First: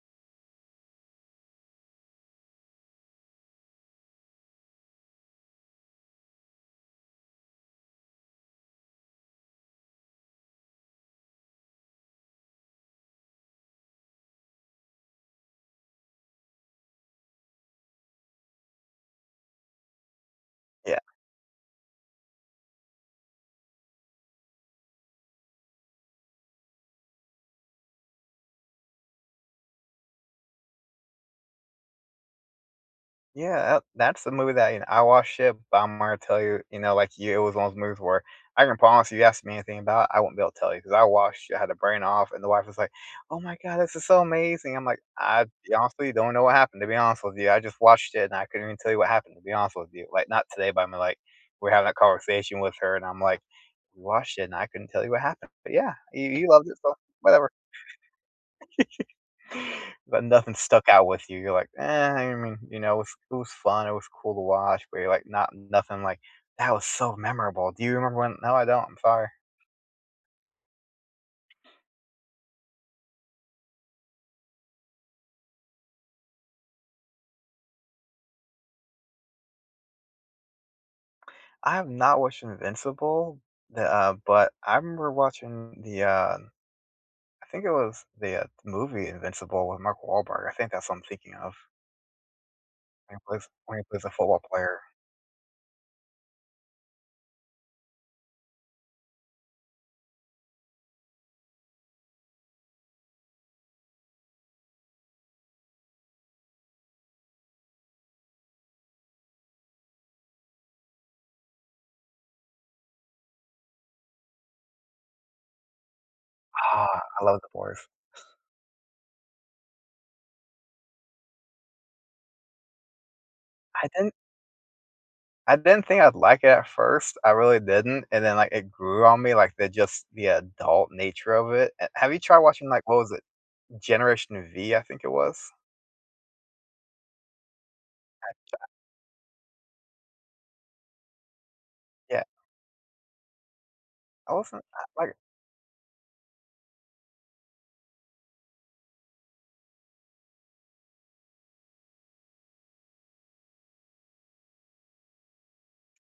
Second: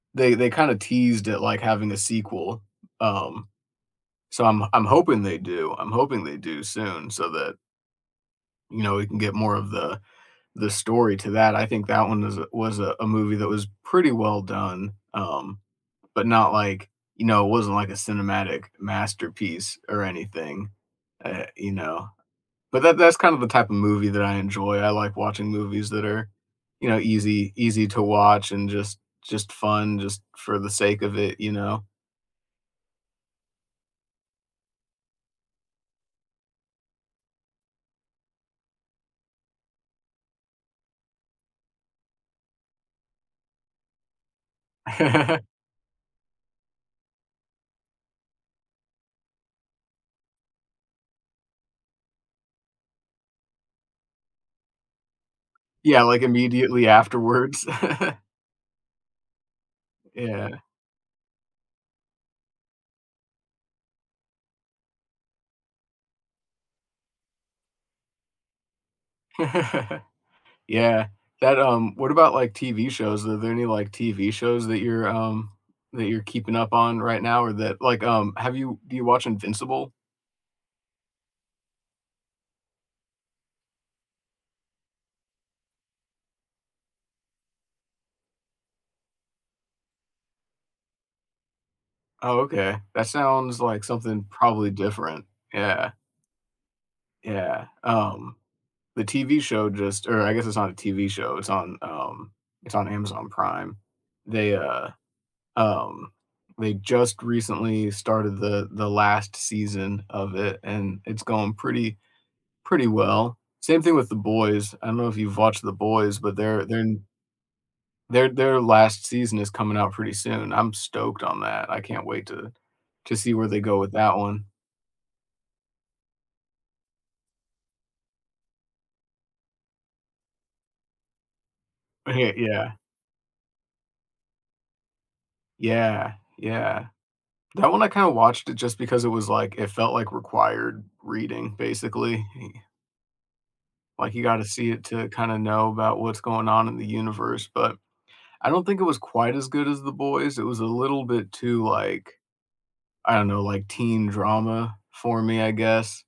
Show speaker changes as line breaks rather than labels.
They they kinda teased it like having a sequel, um, so, I'm I'm hoping they do. I'm hoping they do soon so that you know, we can get more of the the story to that. I think that one is a was a movie that was pretty well done, um, but not like you know, it wasn't like a cinematic masterpiece or anything,
Yeah.
eh, you know. But that that's kind of the type of movie that I enjoy. I like watching movies that are, you know, easy easy to watch and just just fun just for the sake of it, you know?
Yeah, ab that's the movie that, you kn I watched it, but I'm gonna tell you, you know, like you it was one of those movies where I can promise you if you asked me anything about it, I won't be able to tell you ‘cause I watched it. I had the brain off, and the wife was like, "Oh my god, this is so amazing." I'm like, "I, to be honest with you, don't know what happened, to be honest with you. I just watched it, and I couldn't even tell you what happened, to be honest with you." Like, not today, but I mean, like, we had that conversation with her and I'm like, "Watched it, and I couldn't tell you what happened. But, yeah,
Yeah, like,
you you loved it,
immediately
so whatever."
afterwards.
But nothing
Yeah.
stuck out with you. You're like, "Eh, I mean, you know, if it was fun, it was cool to watch," but you're like, not nothing like, "That was so memorable. Do you remember when" "No, I don't. I'm sorry."
Yeah. That, um what about, like, TV shows? Are there any, like, TV shows that you're, um that you're keeping up on right now or that like, um have you do you watch Invincible?
I've not watched Invincible, eh, uh, but, I remember watching the, uh I think it was the, uh, movie Invincible with Mark Wahlberg. I think that's what I'm thinking of.
Oh, okay. That
When he plays
sounds
when
like
he plays a
something
football
probably
player.
different. Yeah. Yeah, um, the TV show just or I guess it's not a TV show, it's on, um it's on Amazon Prime. They, uh, um, they just recently started the the last season of it, and it's going pretty pretty well. Same thing with The Boys. I don't know if you've watched The Boys, but their their
Ah,
n
I love The Boys.
their their last season is coming out pretty soon. I'm stoked on that. I can't wait to to see where they go
I
with
didn't
that one.
I didn't think I'd like it at first. I really didn't, and then, like, it grew on me, like, the just the adult nature of it. Eh, have you
Hey
tried watching,
yeah.
like what was it? Generation V, I think it was?
Yeah. Yeah. That one I kinda watched it
[unintelligible]
just because it was, like it felt like required reading,
Yeah.
basically. Like, you
I
gotta
wasn't
see
uh,
it to
like
kinda know about what's going on in the universe, but I don't think it was quite as good as The Boys, it was a little bit too, like I don't know, like teen drama for me, I guess.